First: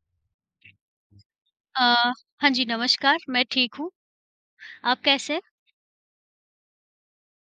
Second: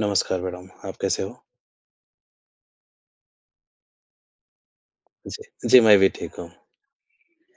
नमस्कार मैडम, आप कैसे हो? अ, हाँ जी, नमस्कार, मैं ठीक हूँ। आप कैसे हैं? जी, जी मैं भी ठीक हूँ।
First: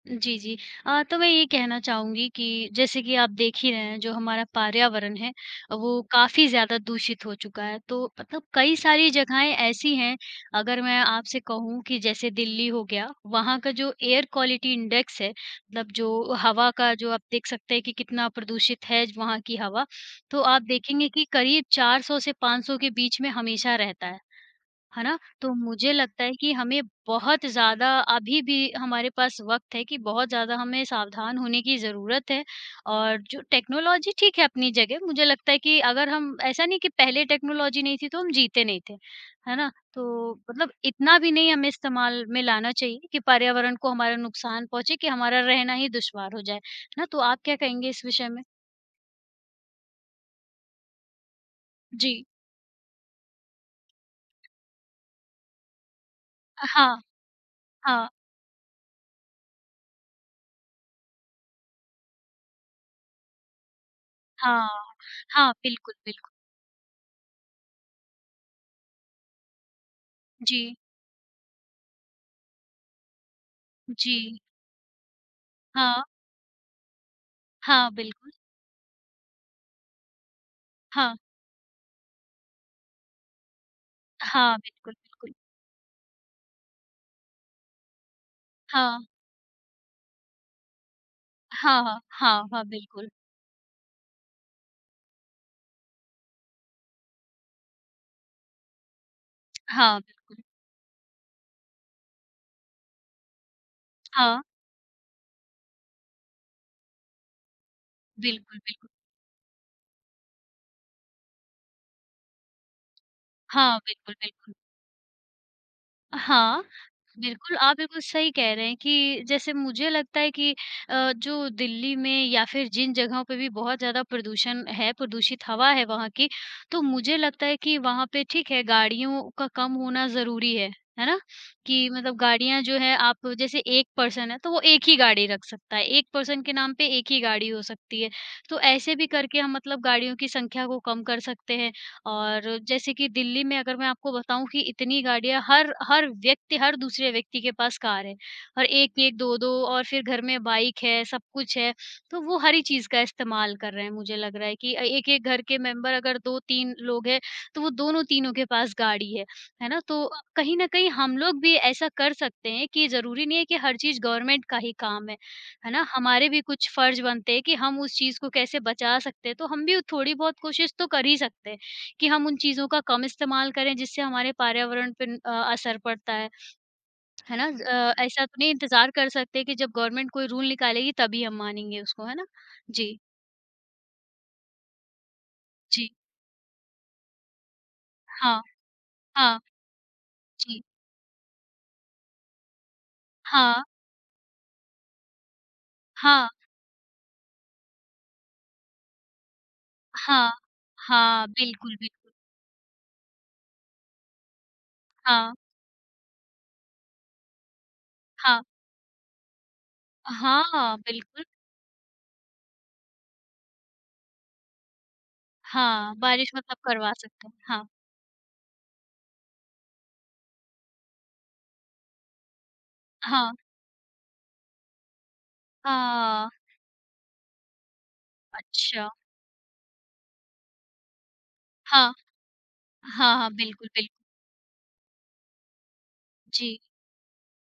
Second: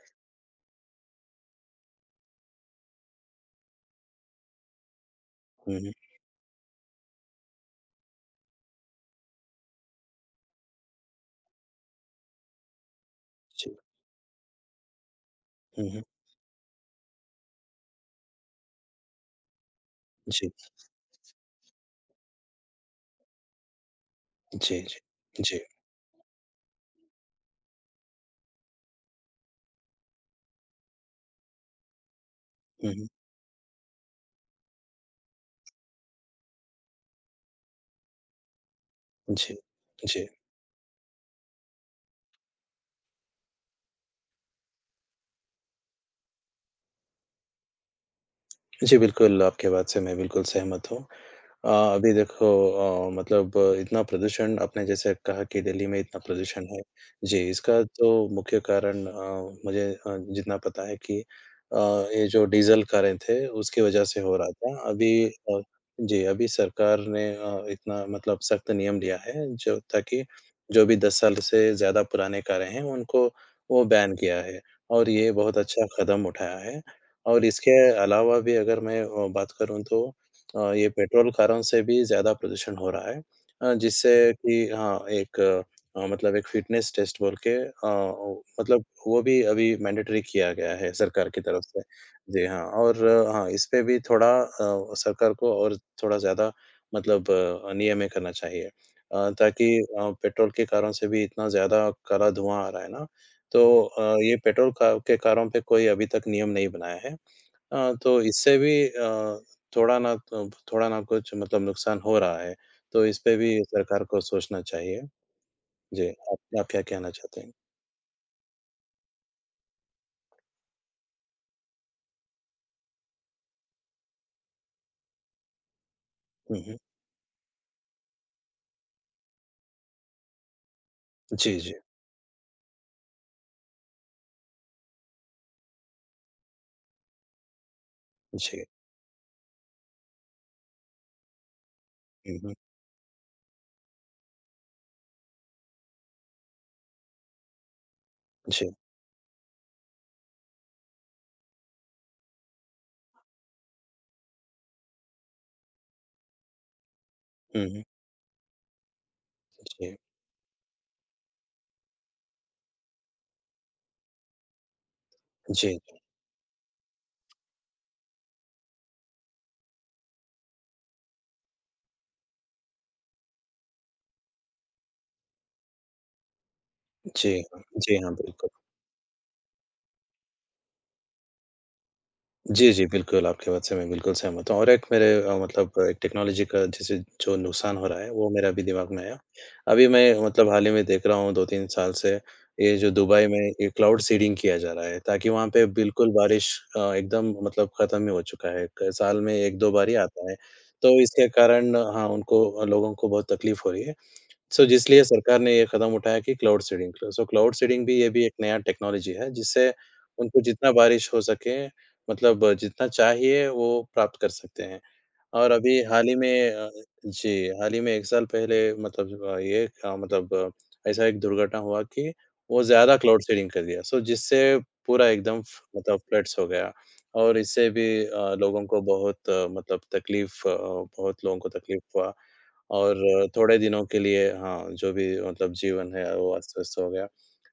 जी, जी। तो मैं ये कहना चाहूँगी कि जैसे कि आप देख ही रहे हैं जो हमारा पर्यावरण है, हुँ, हुँ। वो काफ़ी ज़्यादा दूषित हो चुका है। तो मतलब कई सारी जगहें ऐसी हैं, अगर मैं आपसे कहूँ कि जैसे दिल्ली हो गया, वहाँ जी। का जो एयर क्वालिटी इंडेक्स है, हुँ, मतलब हुँ। जो हवा का जो आप देख सकते हैं कि कितना प्रदूषित है वहाँ की हवा, तो जी, आप देखेंगे कि करीब 400 से 500 के बीच में हमेशा रहता है। जी, जी। है ना? तो जी। मुझे लगता है कि हमें बहुत ज़्यादा अभी भी हमारे पास वक़्त है कि बहुत ज़्यादा हमें सावधान होने की ज़रूरत है। हुँ, हुँ। और जो टेक्नोलॉजी ठीक है अपनी जगह, मुझे लगता है कि अगर हम ऐसा नहीं कि पहले टेक्नोलॉजी नहीं थी तो हम जीते नहीं थे, जी, है ना? जी। तो मतलब इतना भी नहीं हमें इस्तेमाल में लाना चाहिए कि पर्यावरण को हमारा नुकसान पहुँचे कि हमारा रहना ही दुश्वार हो जाए, है ना? तो आप क्या कहेंगे इस विषय में? जी, बिल्कुल, आपकी बात से मैं बिल्कुल सहमत हूँ। अभी जी। देखो, मतलब इतना प्रदूषण आपने जैसे कहा कि दिल्ली में इतना प्रदूषण है। हाँ, जी, इसका हाँ, तो मुख्य कारण, मुझे, जितना पता है कि ये जो डीज़ल कारें थे, उसकी वजह से हो रहा हाँ, था। अभी, हाँ, बिल्कुल, जी, बिल्कुल। अभी सरकार ने इतना मतलब सख्त नियम लिया है, जो ताकि जी, जो भी 10 साल से ज़्यादा पुराने कारें हैं, उनको वो बैन जी, किया है और ये बहुत अच्छा हाँ। कदम उठाया है। और इसके हाँ, बिल्कुल। अलावा भी अगर मैं बात करूँ तो, ये हाँ, पेट्रोल कारों से भी ज़्यादा प्रदूषण हो रहा है, जिससे हाँ, कि बिल्कुल, हाँ, बिल्कुल। एक मतलब एक फ़िटनेस टेस्ट बोल के, ओ मतलब हाँ, वो भी अभी मैंडेटरी किया गया है सरकार की तरफ से। हाँ, हाँ, जी हाँ, हाँ, हाँ, और बिल्कुल। हाँ, इस पे भी थोड़ा, सरकार को और थोड़ा ज़्यादा मतलब नियमें करना चाहिए, ताकि हाँ, बिल्कुल। पेट्रोल के कारों से भी इतना ज़्यादा काला धुआँ आ रहा है ना, तो ये हाँ, पेट्रोल का के कारों पे कोई अभी तक नियम नहीं बनाया है। तो इससे बिल्कुल, भी बिल्कुल। थोड़ा ना कुछ मतलब नुकसान हो रहा है, तो इस पे भी हाँ, सरकार बिल्कुल, को बिल्कुल। सोचना चाहिए। जी, आप हाँ। आप क्या कहना चाहते हैं? बिल्कुल, आप बिल्कुल सही कह रहे हैं कि जैसे मुझे लगता है कि जो दिल्ली में या फिर जिन जगहों पे भी बहुत ज़्यादा प्रदूषण है, प्रदूषित हवा है वहाँ की, हुँ, हुँ। तो मुझे लगता है कि वहाँ पे ठीक है गाड़ियों का कम होना ज़रूरी है ना? जी, जी, कि मतलब गाड़ियाँ जो है आप जैसे एक पर्सन है तो वो एक ही गाड़ी रख सकता है, एक पर्सन के नाम पे एक ही गाड़ी हो सकती है। तो जी। ऐसे भी करके हम मतलब गाड़ियों की संख्या को कम कर सकते हैं। हुँ, हुँ। और जैसे कि दिल्ली में अगर मैं आपको बताऊँ कि इतनी गाड़ियाँ हर हर व्यक्ति हर दूसरे व्यक्ति के पास कार है और जी। 1-1 2-2 और फिर घर में बाइक है, सब कुछ है। तो वो हर ही चीज़ का इस्तेमाल कर रहे हैं मुझे लग रहा है कि एक-एक घर के मेंबर अगर 2-3 लोग हैं, तो हुँ, वो हुँ। दोनों-तीनों के पास गाड़ी है। है ना? जी। तो कहीं न कहीं हम लोग भी ऐसा कर सकते हैं कि ज़रूरी नहीं है कि हर चीज़ गवर्नमेंट का ही काम है। है जी, ना? हमारे भी कुछ फर्ज बनते हैं कि हम उस चीज़ को कैसे बचा सकते हैं, तो हम भी थोड़ी बहुत कोशिश तो कर ही सकते हैं। कि हम उन चीज़ों का कम इस्तेमाल करें जिससे हमारे पर्यावरण पे असर पड़ता है। जी, है ना? हाँ। जी हाँ, ऐसा तो बिल्कुल। नहीं इंतज़ार कर सकते कि जब गवर्नमेंट कोई रूल निकालेगी तभी हम मानेंगे उसको, है ना? जी, जी, जी, बिल्कुल, आपकी बात से मैं बिल्कुल सहमत हूँ और एक मेरे, मतलब जी। एक टेक्नोलॉजी का जैसे जो नुकसान हो रहा है, वो हाँ, मेरा अभी दिमाग में आया। हाँ, अभी मैं मतलब जी। हाल ही में देख रहा हूँ 2-3 साल से, ये जो दुबई में हाँ, ये क्लाउड सीडिंग किया जा रहा है, ताकि वहाँ पे बिल्कुल हाँ, बारिश, एकदम मतलब खत्म ही हो चुका है। क साल में 1-2 बार ही आता हाँ, है, तो इसके हाँ, कारण, बिल्कुल, हाँ, बिल्कुल। उनको, लोगों को बहुत तकलीफ हो रही है। सो इसलिए हाँ, सरकार ने ये कदम उठाया कि cloud seeding so cloud seeding भी ये भी एक हाँ, नया टेक्नोलॉजी है जिससे उनको जितना हाँ, बारिश हो बिल्कुल। सके मतलब जितना चाहिए वो प्राप्त कर सकते हैं। और अभी हाँ, हाल ही बारिश में, मतलब करवा सकते जी, हैं। हाँ, हाल ही में 1 साल पहले मतलब, अ, ये अ, मतलब अ, ऐसा एक दुर्घटना हुआ कि वो ज़्यादा क्लाउड हाँ, सीडिंग कर दिया। सो जिससे पूरा एकदम फ मतलब हाँ, फ्लड्स हो गया और इससे भी, लोगों को अच्छा। बहुत, बहुत लोगों को तकलीफ़ हाँ, हुआ और हाँ, हाँ, थोड़े बिल्कुल, दिनों बिल्कुल। के लिए हाँ, जो भी मतलब जीवन है वो जी, अस्त-व्यस्त हो गया।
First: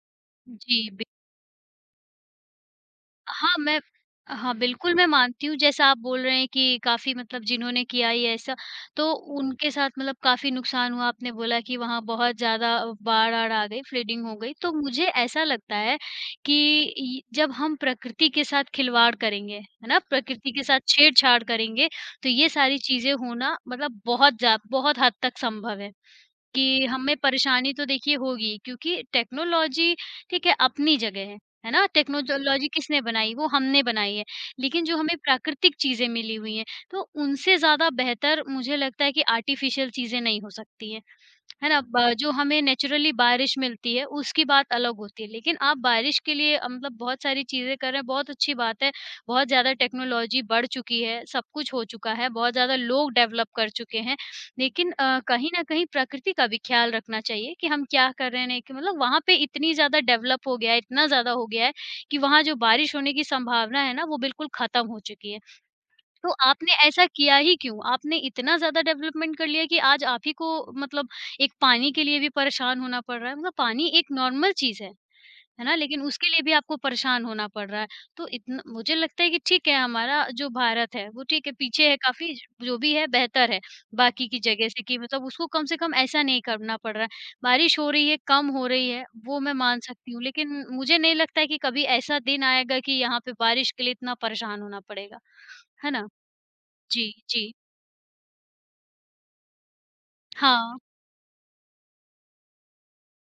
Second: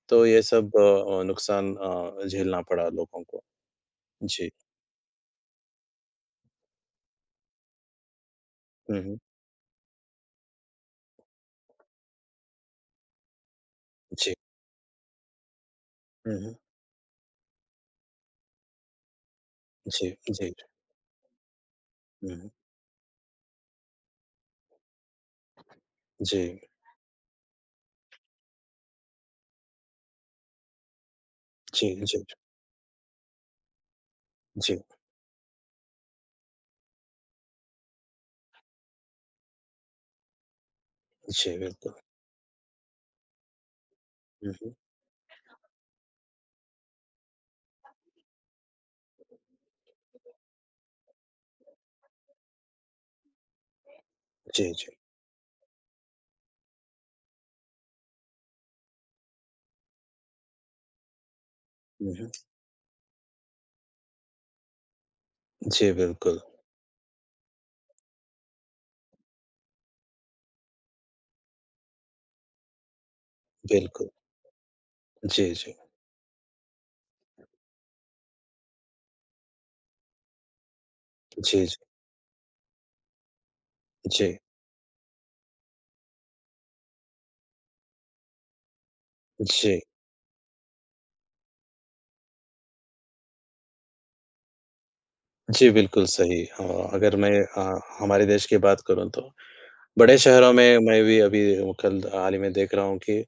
तो ये सब जी। नुकसान झेलना पड़ा लोगों को। हाँ, मैं जी। हाँ, बिल्कुल मैं मानती हूँ जैसा आप बोल रहे हैं कि काफ़ी मतलब जिन्होंने किया ये ऐसा, हुँ, तो हुँ। उनके साथ मतलब काफ़ी नुकसान हुआ। आपने बोला कि वहाँ बहुत ज़्यादा बाढ़-आढ़ आ गई, फ्लडिंग जी। हो गई। तो मुझे ऐसा लगता है हुँ, हुँ। कि इ जब हम प्रकृति के साथ खिलवाड़ करेंगे, है ना? जी, जी, प्रकृति के साथ छेड़छाड़ करेंगे, तो हुँ, ये हुँ। सारी चीज़ें होना मतलब बहुत हद तक संभव है। जी। कि हमें परेशानी तो देखिए होगी क्योंकि टेक्नोलॉजी ठीक है अपनी जगह है ना? जी, जी, टेक्नोलॉजी किसने बनाई? वो हमने बनाई है। जी, लेकिन जो हमें प्राकृतिक चीज़ें मिली हुई हैं, तो उनसे ज़्यादा बेहतर मुझे लगता है कि आर्टिफ़िशियल चीज़ें नहीं हो सकती हैं। जी, है ना? बिल्कुल। ब जो हमें नेचुरली बारिश मिलती है, उसकी हुँ, बात हुँ। अलग होती है। लेकिन आप बारिश के लिए मतलब बहुत सारी चीज़ें कर रहे हैं, बहुत अच्छी बात है। बहुत ज़्यादा टेक्नोलॉजी बढ़ चुकी है, सब कुछ हो चुका है, बहुत ज़्यादा लोग डेवलप कर चुके हैं। जी, लेकिन जी। कहीं न कहीं प्रकृति का भी ख्याल रखना चाहिए कि हम क्या कर रहे हैं, कि मतलब वहाँ पे इतनी ज़्यादा डेवलप हो गया है, इतना ज़्यादा हो गया है हुँ, कि हुँ। वहाँ जो बारिश होने की संभावना है ना, वो बिल्कुल खत्म हो चुकी है। जी, तो बिल्कुल, आपने ऐसा किया ही क्यों? आपने इतना ज़्यादा डेवलपमेंट कर लिया कि आज आप ही को मतलब एक पानी के लिए भी परेशान होना पड़ रहा है। मतलब पानी एक बिल्कुल। नॉर्मल चीज़ जी, है ना? जी। लेकिन उसके लिए भी आपको परेशान होना पड़ रहा है। तो इतना मुझे लगता है कि ठीक है हमारा जो भारत है वो ठीक है जी, जी, पीछे है काफ़ी जो भी है बेहतर है बाकी जी, की जगह से कि मतलब उसको कम से कम ऐसा नहीं करना पड़ रहा है। बारिश हो रही है, कम हो रही है, वो मैं मान जी। सकती हूँ। लेकिन मुझे नहीं लगता है कि कभी ऐसा दिन आएगा कि यहाँ पे बारिश के लिए इतना परेशान होना पड़ेगा। जी, है बिल्कुल ना? सही। जी, अगर मैं जी। हमारे देश की बात करूँ तो बड़े शहरों में हाँ, मैं भी अभी कल हाल ही में देख रहा हूँ कि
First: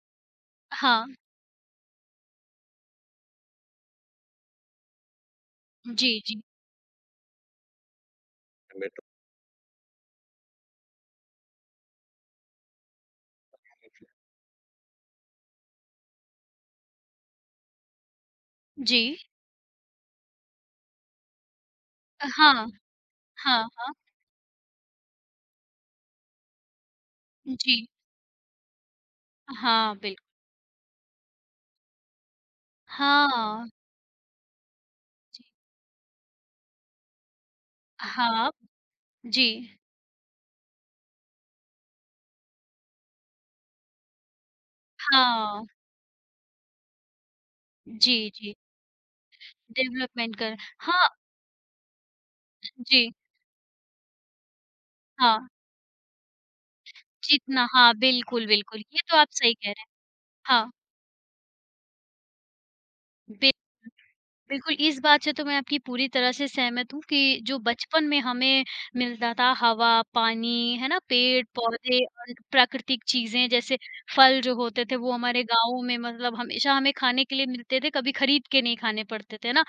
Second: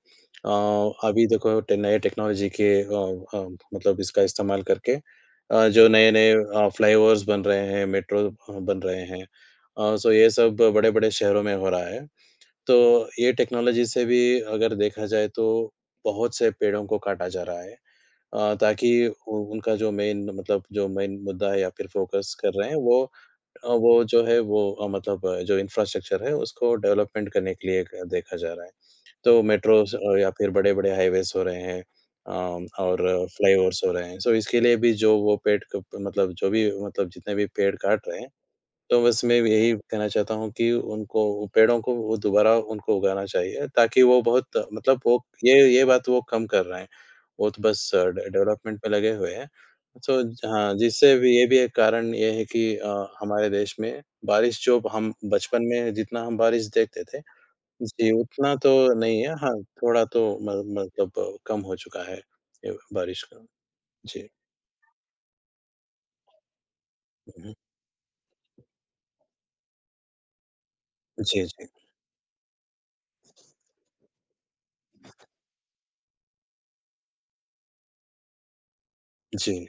अ, हाँ। अभी देखो टे नए टेक्नोलॉजी के अ, मतलब इसका इस्तेमाल करके, जो जी, नए-नए जी। फ्लाईओवर्स बन रहे हैं, मेट्रो बन रहे हैं। सो ये सब बड़े-बड़े शहरों में हो रहा है। तो ये टेक्नोलॉजी से भी अगर देखा जाए तो बहुत से पेड़ों को काटा जा रहा है, ताकि जी। उ उनका जो मेन मतलब जो मेन मुद्दा है या फिर फ़ोकस कर हाँ, रहे हैं वो, हाँ, अ, वो हाँ। जो है वो अ, मतलब अ, जो इंफ्रास्ट्रक्चर है उसको डेवलपमेंट करने के जी। लिए क देखा जा रहा है। तो हाँ, मेट्रोज़ बिल्क या फिर बड़े-बड़े हाइवेज़ हो रहे हैं, और हाँ, फ्लाईओवर्स हो रहे हैं। सो इसके लिए भी जो वो जी। पेड़ क मतलब जो भी मतलब जितने भी पेड़ काट रहे हैं, हाँ, तो बस मैं भी यही जी। कहना चाहता हूँ कि उनको वो पेड़ों को वो दोबारा उनको उगाना चाहिए ताकि वो बहुत मतलब वो ये हाँ, ये बात वो कम कर रहे हैं। वो तो बस जी, डे जी। डेवलपमेंट में लगे हुए हैं। तो डेवलपमेंट कर हाँ, हाँ, जिससे भी ये भी एक कारण ये है कि जी। हमारे देश में बारिश जो हम हाँ, बचपन में जितना हम बारिश देखते थे जितना हाँ, जी, बिल्कुल, उतना तो बिल्कुल। ये तो नहीं आप है। सही हाँ, कह रहे हैं। थोड़ा तो म हाँ, मतलब कम हो चुका है ये बारिश का। बिल जी। बिल्कुल, इस बात से तो मैं आपकी पूरी तरह से सहमत हूँ कि हुँ, हुँ। जो बचपन में हमें मिलता था हवा, पानी, है ना? जी, जी। पेड़-पौधे और प्राकृतिक चीज़ें जैसे फल जो होते थे वो हमारे गाँव में मतलब हमेशा हमें खाने के लिए मिलते थे, कभी खरीद के नहीं खाने पड़ते थे, है जी। ना?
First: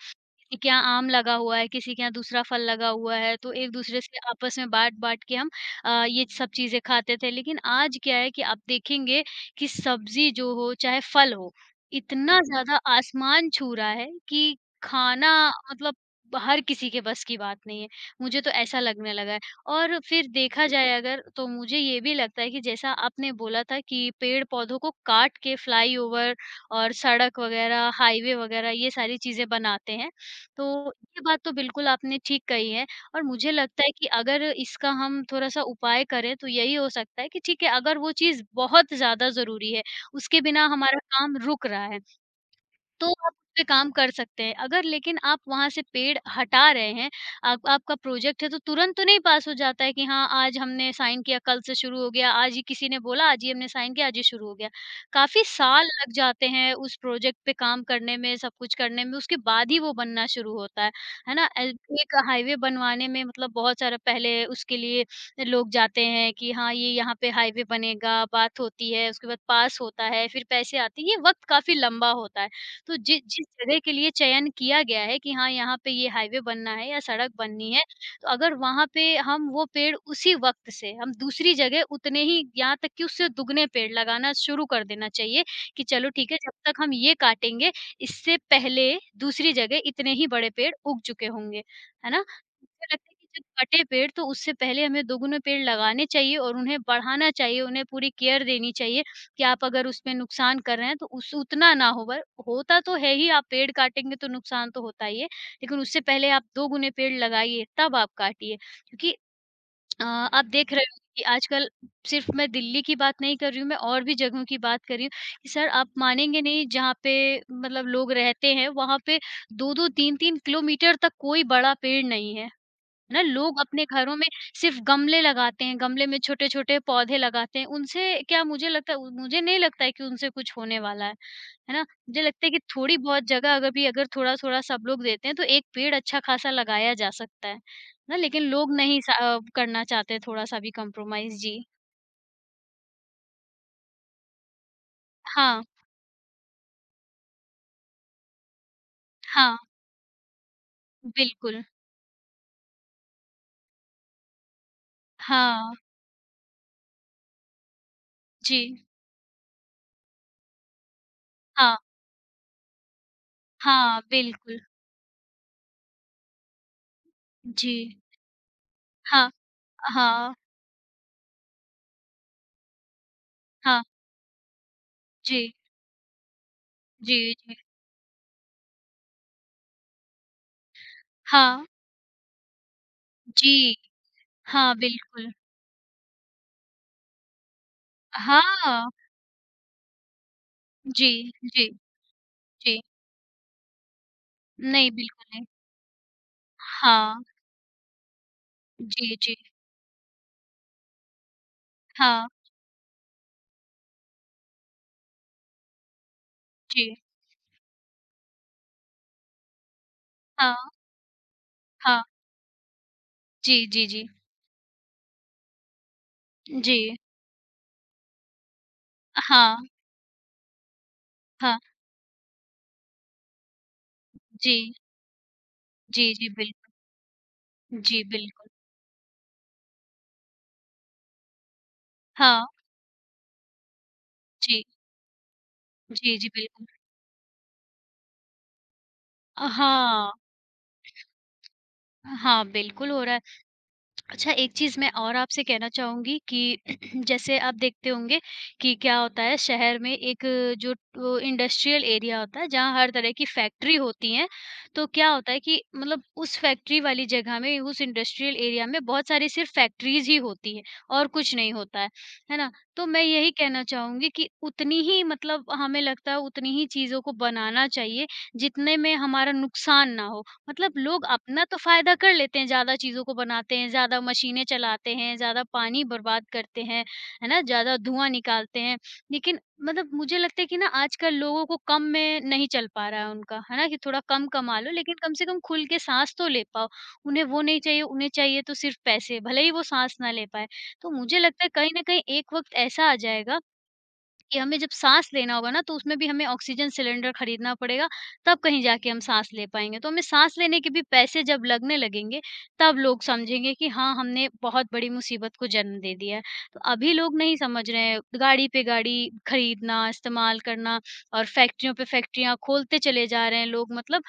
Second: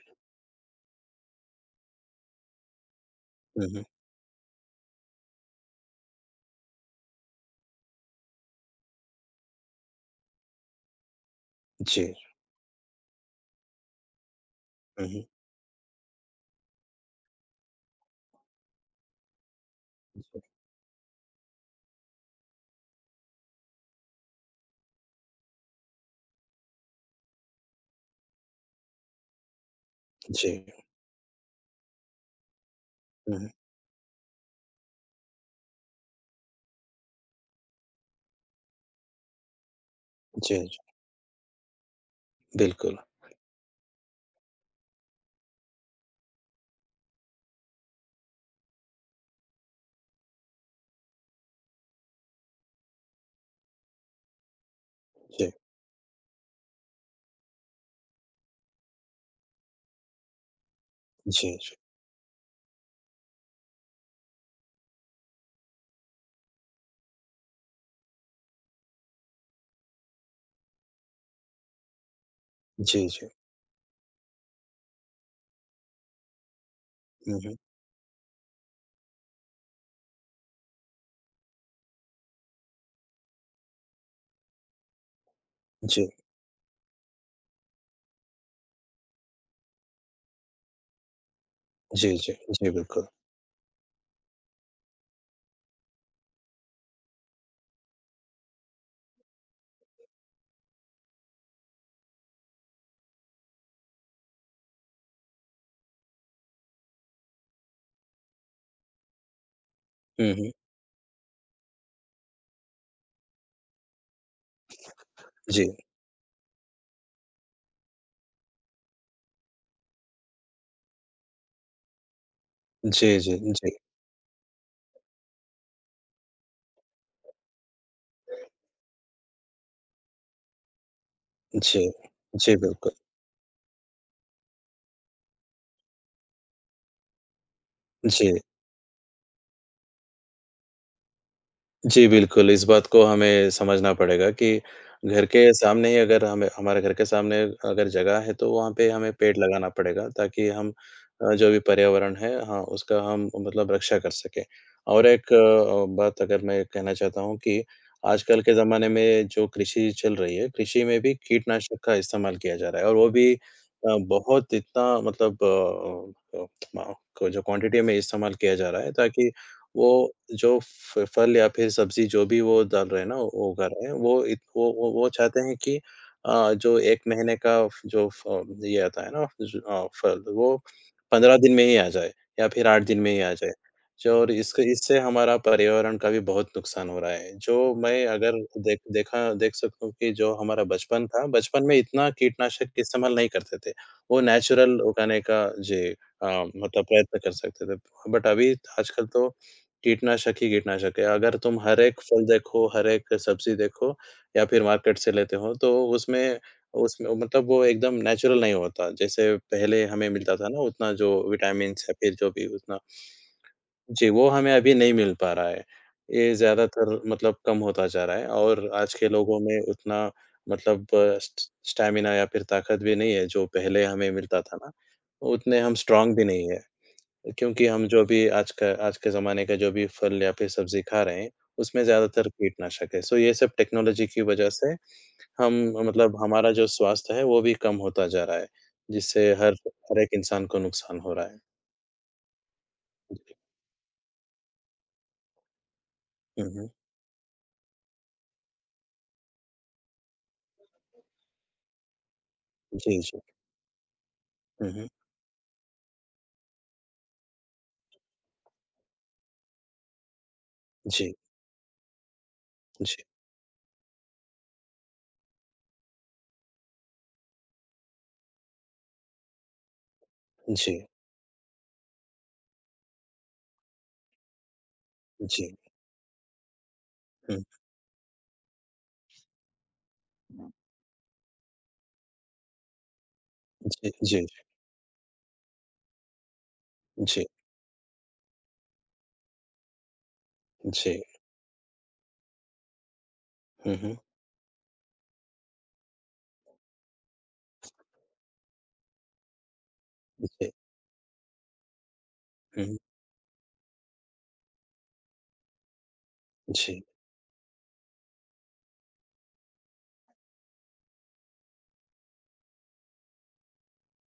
किसी के यहाँ आम लगा हुआ है, किसी के यहाँ दूसरा फल लगा हुआ है, तो हुँ, हुँ। एक-दूसरे से आपस में बाँट-बाँट के हम ये सब चीज़ें खाते थे। लेकिन आज क्या है कि आप देखेंगे कि सब्ज़ी जो हो, चाहे फल हो, जी। इतना हुँ। ज़्यादा आसमान छू रहा है कि हुँ, हुँ। खाना मतलब हर किसी के बस की बात नहीं है। मुझे तो ऐसा लगने लगा है। और फिर देखा जाए अगर, तो मुझे ये भी लगता है कि जैसा आपने बोला था कि पेड़-पौधों को काट के फ्लाईओवर और सड़क वगैरह, हाईवे वगैरह ये सारी चीज़ें बनाते हैं। जी। तो ये बात तो बिल्कुल आपने ठीक कही है और हुँ, हुँ। मुझे लगता है कि अगर इसका हम थोड़ा-सा उपाय करें तो यही हो सकता है कि ठीक है, अगर वो चीज़ बहुत ज़्यादा ज़रूरी है, उसके जी, बिना जी। हमारा काम रुक रहा है, बिल्कुल। तो आप उसपे काम कर सकते हैं। अगर लेकिन आप वहाँ से पेड़ हटा रहे हैं, आप आपका प्रोजेक्ट है तो तुरंत तो नहीं पास हो जाता है कि हाँ, आज हमने साइन किया, कल से शुरू हो गया, आज ही किसी ने बोला, आज ही हमने साइन किया, आज ही शुरू हो गया। काफ़ी जी, साल लग जाते हैं उस प्रोजेक्ट पे काम करने में, सब कुछ करने में, उसके बाद ही वो बनना शुरू होता है। है ना? जी, एल जी। एक हाईवे बनवाने में मतलब बहुत सारा पहले उसके लिए लोग जाते हैं कि हाँ, ये यहाँ पे हाईवे बनेगा, बात होती है, उसके बाद पास होता है, फिर पैसे आते हैं, ये वक़्त काफ़ी लंबा होता है। तो जी, जि जी। जिस जगह के लिए चयन किया गया है कि हाँ, यहाँ पे ये हाईवे बनना है या सड़क हुँ, हुँ। बननी है, तो अगर वहाँ पे हम वो पेड़ उसी वक़्त से हम दूसरी जगह उतने ही यहाँ तक कि उससे दुगने पेड़ लगाना शुरू कर देना चाहिए कि जी, चलो ठीक है, जब तक हम ये काटेंगे, इससे पहले दूसरी जगह इतने ही बड़े पेड़ उग चुके होंगे, जी, है ना? जी। जी, मुझे बिल्कुल। लगता है कि जब कटे पेड़ तो उससे पहले हमें दोगुने पेड़ लगाने चाहिए और उन्हें बढ़ाना चाहिए, उन्हें पूरी केयर देनी चाहिए। कि आप अगर उसमें नुकसान कर रहे हैं तो उस उतना ना हो वर होता तो है ही आप पेड़ काटेंगे तो नुकसान तो होता ही है, लेकिन उससे पहले आप 2 गुने पेड़ लगाइए तब आप काटिए। क्योंकि हुँ, आप हुँ। देख रहे हो कि आजकल सिर्फ़ मैं दिल्ली की बात नहीं कर रही हूँ, मैं और भी जगहों की बात कर रही हूँ कि सर जी। आप मानेंगे नहीं जहाँ पे मतलब लोग रहते हैं, वहाँ पे 2-2 3-3 किलोमीटर तक कोई बड़ा पेड़ नहीं है। है जी, ना? जी, लोग जी, अपने घरों में सिर्फ़ गमले लगाते हैं, गमले में छोटे-छोटे पौधे लगाते हैं, उनसे क्या मुझे लगता है मुझे नहीं लगता है कि उनसे कुछ होने वाला है जी। ना? मुझे लगता है जी, कि बिल्कुल। थोड़ी बहुत जगह अगर थोड़ा-थोड़ा सब लोग देते हैं, तो एक पेड़ अच्छा खासा लगाया जा सकता है ना? जी। लेकिन लोग नहीं करना चाहते थोड़ा-सा भी कॉम्प्रोमाइज़ जी। जी, बिल्कुल, इस बात को हमें समझना पड़ेगा कि घर के हाँ, सामने ही अगर हमें हमारे घर के सामने अगर जगह है, तो वहाँ पे हमें पेड़ हाँ, लगाना पड़ेगा ताकि हम, जो भी बिल्कुल। पर्यावरण है हाँ, उसका हम मतलब रक्षा कर सकें। और एक हाँ, बात अगर मैं कहना चाहता हूँ कि आजकल के जी। ज़माने में जो कृषि चल रही है, कृषि में भी हाँ, कीटनाशक का इस्तेमाल किया जा रहा है और वो भी, अ, हाँ, बहुत बिल्कुल। इतना मतलब अ, अ, अ, को जो जी। क्वांटिटी में इस्तेमाल किया जा रहा है हाँ, ताकि वो हाँ, जो फ फल या फिर सब्ज़ी जो भी वो डाल रहे हैं ना, वो उगा हाँ। रहे हैं, वो इत वो चाहते जी, हैं कि, जो 1 जी, महीने का जी। फ जो फ ये आता है ना फल, वो 15 दिन में हाँ, ही आ जाए या फिर 8 दिन में ही आ जाए। जी। जो और इसके हाँ, इससे बिल्कुल। हमारा पर्यावरण का भी बहुत नुकसान हो रहा है। जो मैं अगर देख हाँ, देखा देख सकता हूँ कि जो हमारा बचपन जी, था, बचपन जी, में इतना कीटनाशक जी। इस्तेमाल नहीं करते थे। वो नेचुरल नहीं, उगाने बिल्कुल का नहीं। जी, मतलब हाँ, प्रयत्न कर सकते थे। बट अभी आजकल जी, तो जी, कीटनाशक ही कीटनाशक है। अगर तुम हर एक फल हाँ, देखो, हर एक सब्ज़ी देखो या फिर मार्केट से लेते हो तो उसमें जी, उसमें मतलब वो एकदम नेचुरल नहीं होता। जैसे पहले हमें मिलता था हाँ, ना उतना जो विटामिन्स या हाँ, फिर जो भी उतना जी, जी, जी, जी, वो हमें अभी नहीं मिल पा रहा है। ये जी, ज़्यादातर मतलब कम होता जा रहा है और आज के लोगों में हाँ, उतना मतलब स्ट हाँ, स्टैमिना या फिर ताकत भी नहीं है जो पहले हमें मिलता था जी, ना, उतने हम जी, स्ट्रॉन्ग भी नहीं है। क्योंकि हम जो जी, भी बिल्कुल, आज का आज के ज़माने का जो भी फल या फिर सब्ज़ी खा रहे हैं, उसमें ज़्यादातर हाँ, कीटनाशक है। सो ये सब टेक्नोलॉजी की वजह जी, से हम मतलब जी, जी, हमारा बिल्कुल। जो स्वास्थ्य है, वो भी कम होता जा रहा है, जिससे हर हर एक हाँ, इंसान को नुकसान हो रहा है। हाँ, बिल्कुल हो रहा है। जी। अच्छा, एक चीज़ मैं और आपसे कहना चाहूँगी हुँ, कि हुँ। जैसे आप देखते होंगे कि क्या होता है शहर में एक जो वो इंडस्ट्रियल एरिया होता है जहाँ हर जी, तरह जी। की फैक्ट्री होती हैं। हुँ, तो हुँ। क्या होता है कि मतलब उस फैक्ट्री वाली जगह में उस इंडस्ट्रियल एरिया में बहुत सारी सिर्फ़ फैक्ट्रीज़ ही होती हैं और जी, कुछ नहीं होता है। है ना? तो मैं जी, यही कहना चाहूँगी कि उतनी ही मतलब हमें लगता है उतनी ही चीज़ों को बनाना चाहिए जितने में हमारा नुकसान ना हो। जी, मतलब लोग अपना तो फ़ायदा कर लेते हैं, ज़्यादा चीज़ों को बनाते हैं, ज़्यादा मशीनें चलाते हैं, ज़्यादा जी। पानी बर्बाद करते हैं, है हुँ, ना? ज़्यादा धुआँ निकालते हैं, लेकिन मतलब मुझे लगता है कि ना आजकल लोगों को कम में नहीं चल पा रहा है उनका, है ना? कि जी, थोड़ा जी, कम कमा लो लेकिन कम से कम खुल के साँस तो ले पाओ। उन्हें जी, वो नहीं चाहिए, उन्हें चाहिए तो सिर्फ़ पैसे, भले ही वो साँस ना ले पाएँ। तो जी। मुझे लगता है कहीं न कहीं एक वक़्त ऐसा आ जाएगा हुँ, हुँ। कि हमें जब साँस लेना होगा ना, तो उसमें भी हमें ऑक्सीजन सिलेंडर खरीदना पड़ेगा, तब कहीं जाके हम साँस ले पाएँगे। तो हमें साँस जी। लेने के भी पैसे जब लगने लगेंगे, हुँ, हुँ। तब लोग समझेंगे कि हाँ, हमने बहुत बड़ी मुसीबत को जन्म दे दिया है। तो जी। अभी लोग नहीं समझ रहे हैं, गाड़ी पे गाड़ी खरीदना, इस्तेमाल करना और फैक्ट्रियों पे फैक्ट्रियाँ खोलते चले जा रहे हैं लोग। मतलब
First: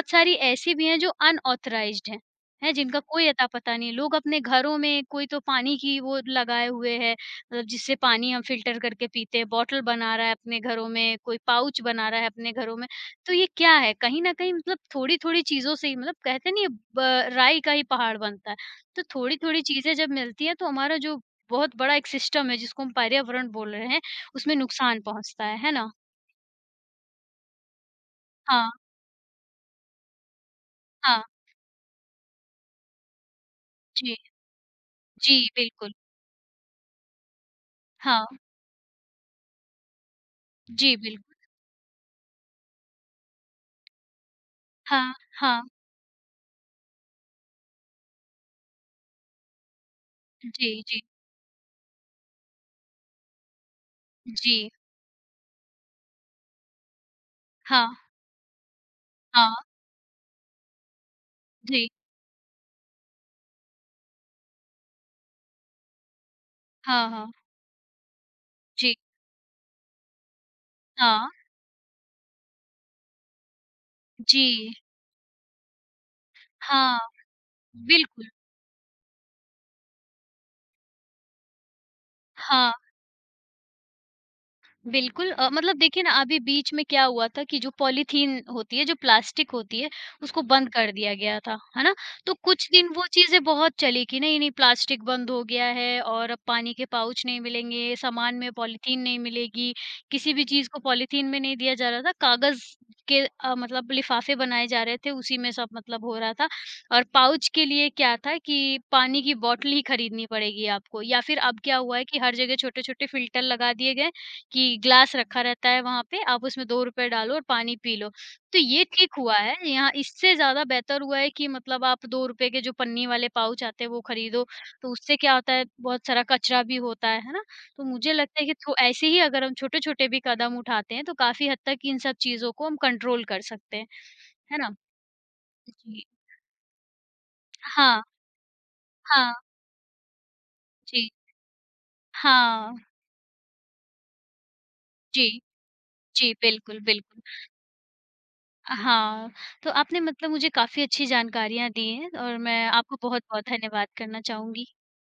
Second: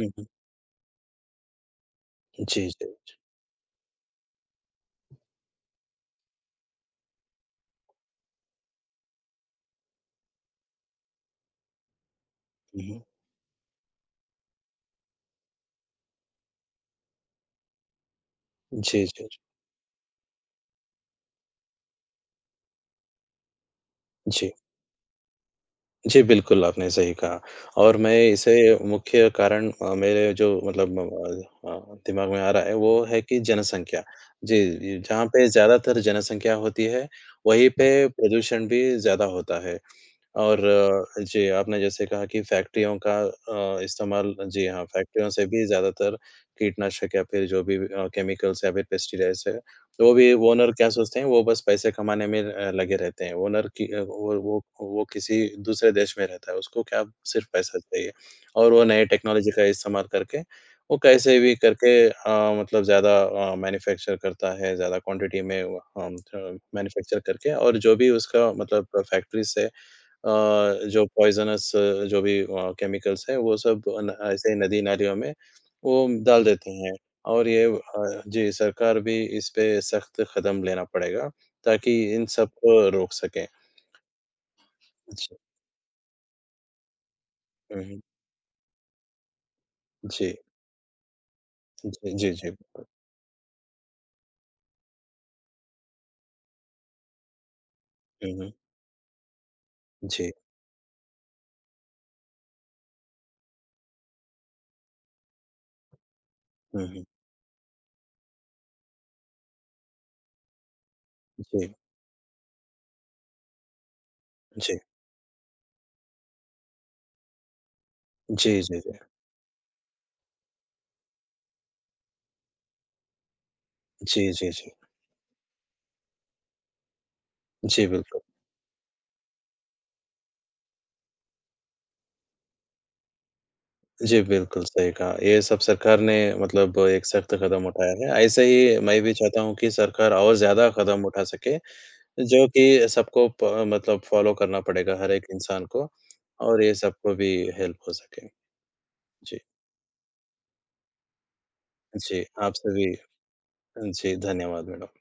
हुँ, हुँ। सारी ऐसी भी हैं जो अनऑथराइज़्ड जी, हैं जी। जिनका कोई अता पता नहीं। लोग अपने घरों में कोई तो पानी की वो लगाए हुए है मतलब जिससे पानी हम फ़िल्टर करके पीते हैं, बॉटल बना रहा है अपने घरों में, कोई पाउच बना रहा है अपने घरों हुँ, में। हुँ। तो ये क्या है? कहीं न कहीं मतलब थोड़ी-थोड़ी चीज़ों से ही मतलब कहते नहीं है ब राई का ही पहाड़ बनता है। तो जी, जी, थोड़ी-थोड़ी चीज़ें जब मिलती हैं तो हमारा जो बहुत बड़ा एक सिस्टम है जिसको हम पर्यावरण बोल रहे हैं, जी। उसमें नुकसान पहुँचता है ना? जी, बिल्कुल, आपने सही कहा और मैं इसे हाँ, मुख्य कारण, मेरे जो मतलब हाँ। दिमाग में आ रहा है, वो है कि जनसंख्या। जी, जी, जी, जहाँ जी, पे बिल्कुल। ज़्यादातर जनसंख्या होती है, वहीं पे हाँ, प्रदूषण भी ज़्यादा होता है। और, जी, बिल्कुल। जी, आपने जैसे कहा कि फैक्ट्रियों का इस्तेमाल जी हाँ, हाँ, फैक्ट्रियों से भी हाँ। ज़्यादातर कीटनाशक या फिर जो भी, केमिकल्स या फिर पेस्टिसाइड्स है, तो वो भी ओनर जी, क्या जी, सोचते हैं, वो बस पैसे कमाने में, लगे रहते हैं। ओनर की अ, वो वो जी। वो किसी दूसरे देश में रहता है, उसको क्या सिर्फ़ पैसा हाँ, चाहिए और वो नए टेक्नोलॉजी हाँ। का इस्तेमाल करके, वो कैसे भी जी। करके, मतलब ज़्यादा मैन्युफैक्चर करता है, ज़्यादा क्वांटिटी में वो हम, हाँ, मैन्युफैक्चर हाँ। करके और जो भी उसका मतलब जी। फैक्ट्री से अ, जो हाँ, पॉइज़नस जो भी, केमिकल्स हैं वो सब न जी। ऐसे ही नदी-नालियों में वो डाल देते हैं हाँ। और ये, बिल्कुल, जी, सरकार भी इस पे सख्त कदम लेना पड़ेगा ताकि इन सब हाँ, को रोक सकें। बिल्कुल, जी। मतलब देखिए ना अभी बीच में क्या हुआ था कि जो हुँ, हुँ। पॉलीथीन होती है, जो प्लास्टिक होती है, जी। उसको बंद कर दिया गया था, है ना? जी, जी, तो जी। कुछ दिन वो चीज़ें बहुत चली कि नहीं-नहीं, प्लास्टिक बंद हो गया है और अब पानी के पाउच नहीं मिलेंगे, हुँ, सामान में हुँ। पॉलीथीन नहीं मिलेगी, जी। किसी भी चीज़ को पॉलीथीन में नहीं दिया जा रहा था, कागज़ के मतलब लिफाफे बनाए जा रहे थे, उसी में सब मतलब हो रहा था हुँ, और हुँ। पाउच के लिए क्या था कि पानी की बॉटल ही खरीदनी पड़ेगी आपको या फिर अब जी, क्या हुआ है कि हर जगह छोटे-छोटे फ़िल्टर लगा दिए गए कि जी। ग्लास रखा रहता है वहाँ पे, आप उसमें ₹2 डालो और पानी पी लो। तो जी, जी, ये जी। ठीक हुआ है, यहाँ इससे ज़्यादा बेहतर हुआ है कि मतलब आप ₹2 के जो पन्नी वाले पाउच आते हैं वो जी, खरीदो, जी, जी। तो उससे क्या होता है बहुत सारा कचरा भी होता है ना? तो जी, मुझे बिल्कुल। लगता है कि तो ऐसे ही अगर हम छोटे-छोटे भी कदम उठाते हैं तो काफ़ी हद तक इन सब चीज़ों को हम कंट्रोल कर सकते हैं, जी, है बिल्कुल ना? सही कहा। ये सब सरकार जी। ने मतलब एक सख्त कदम उठाया हाँ, है। ऐसे ही मैं भी हाँ। चाहता हूँ कि सरकार और ज़्यादा कदम जी। उठा सके जो हाँ। कि सबको प मतलब फ़ॉलो करना पड़ेगा हर एक जी, इंसान को जी, और ये बिल्कुल, सबको बिल्कुल। भी हेल्प हो सके। हाँ, जी, तो आपने मतलब मुझे काफ़ी अच्छी जानकारियाँ दी हैं जी, और मैं आपसे भी आपको बहुत-बहुत धन्यवाद जी, करना धन्यवाद चाहूँगी। मैडम।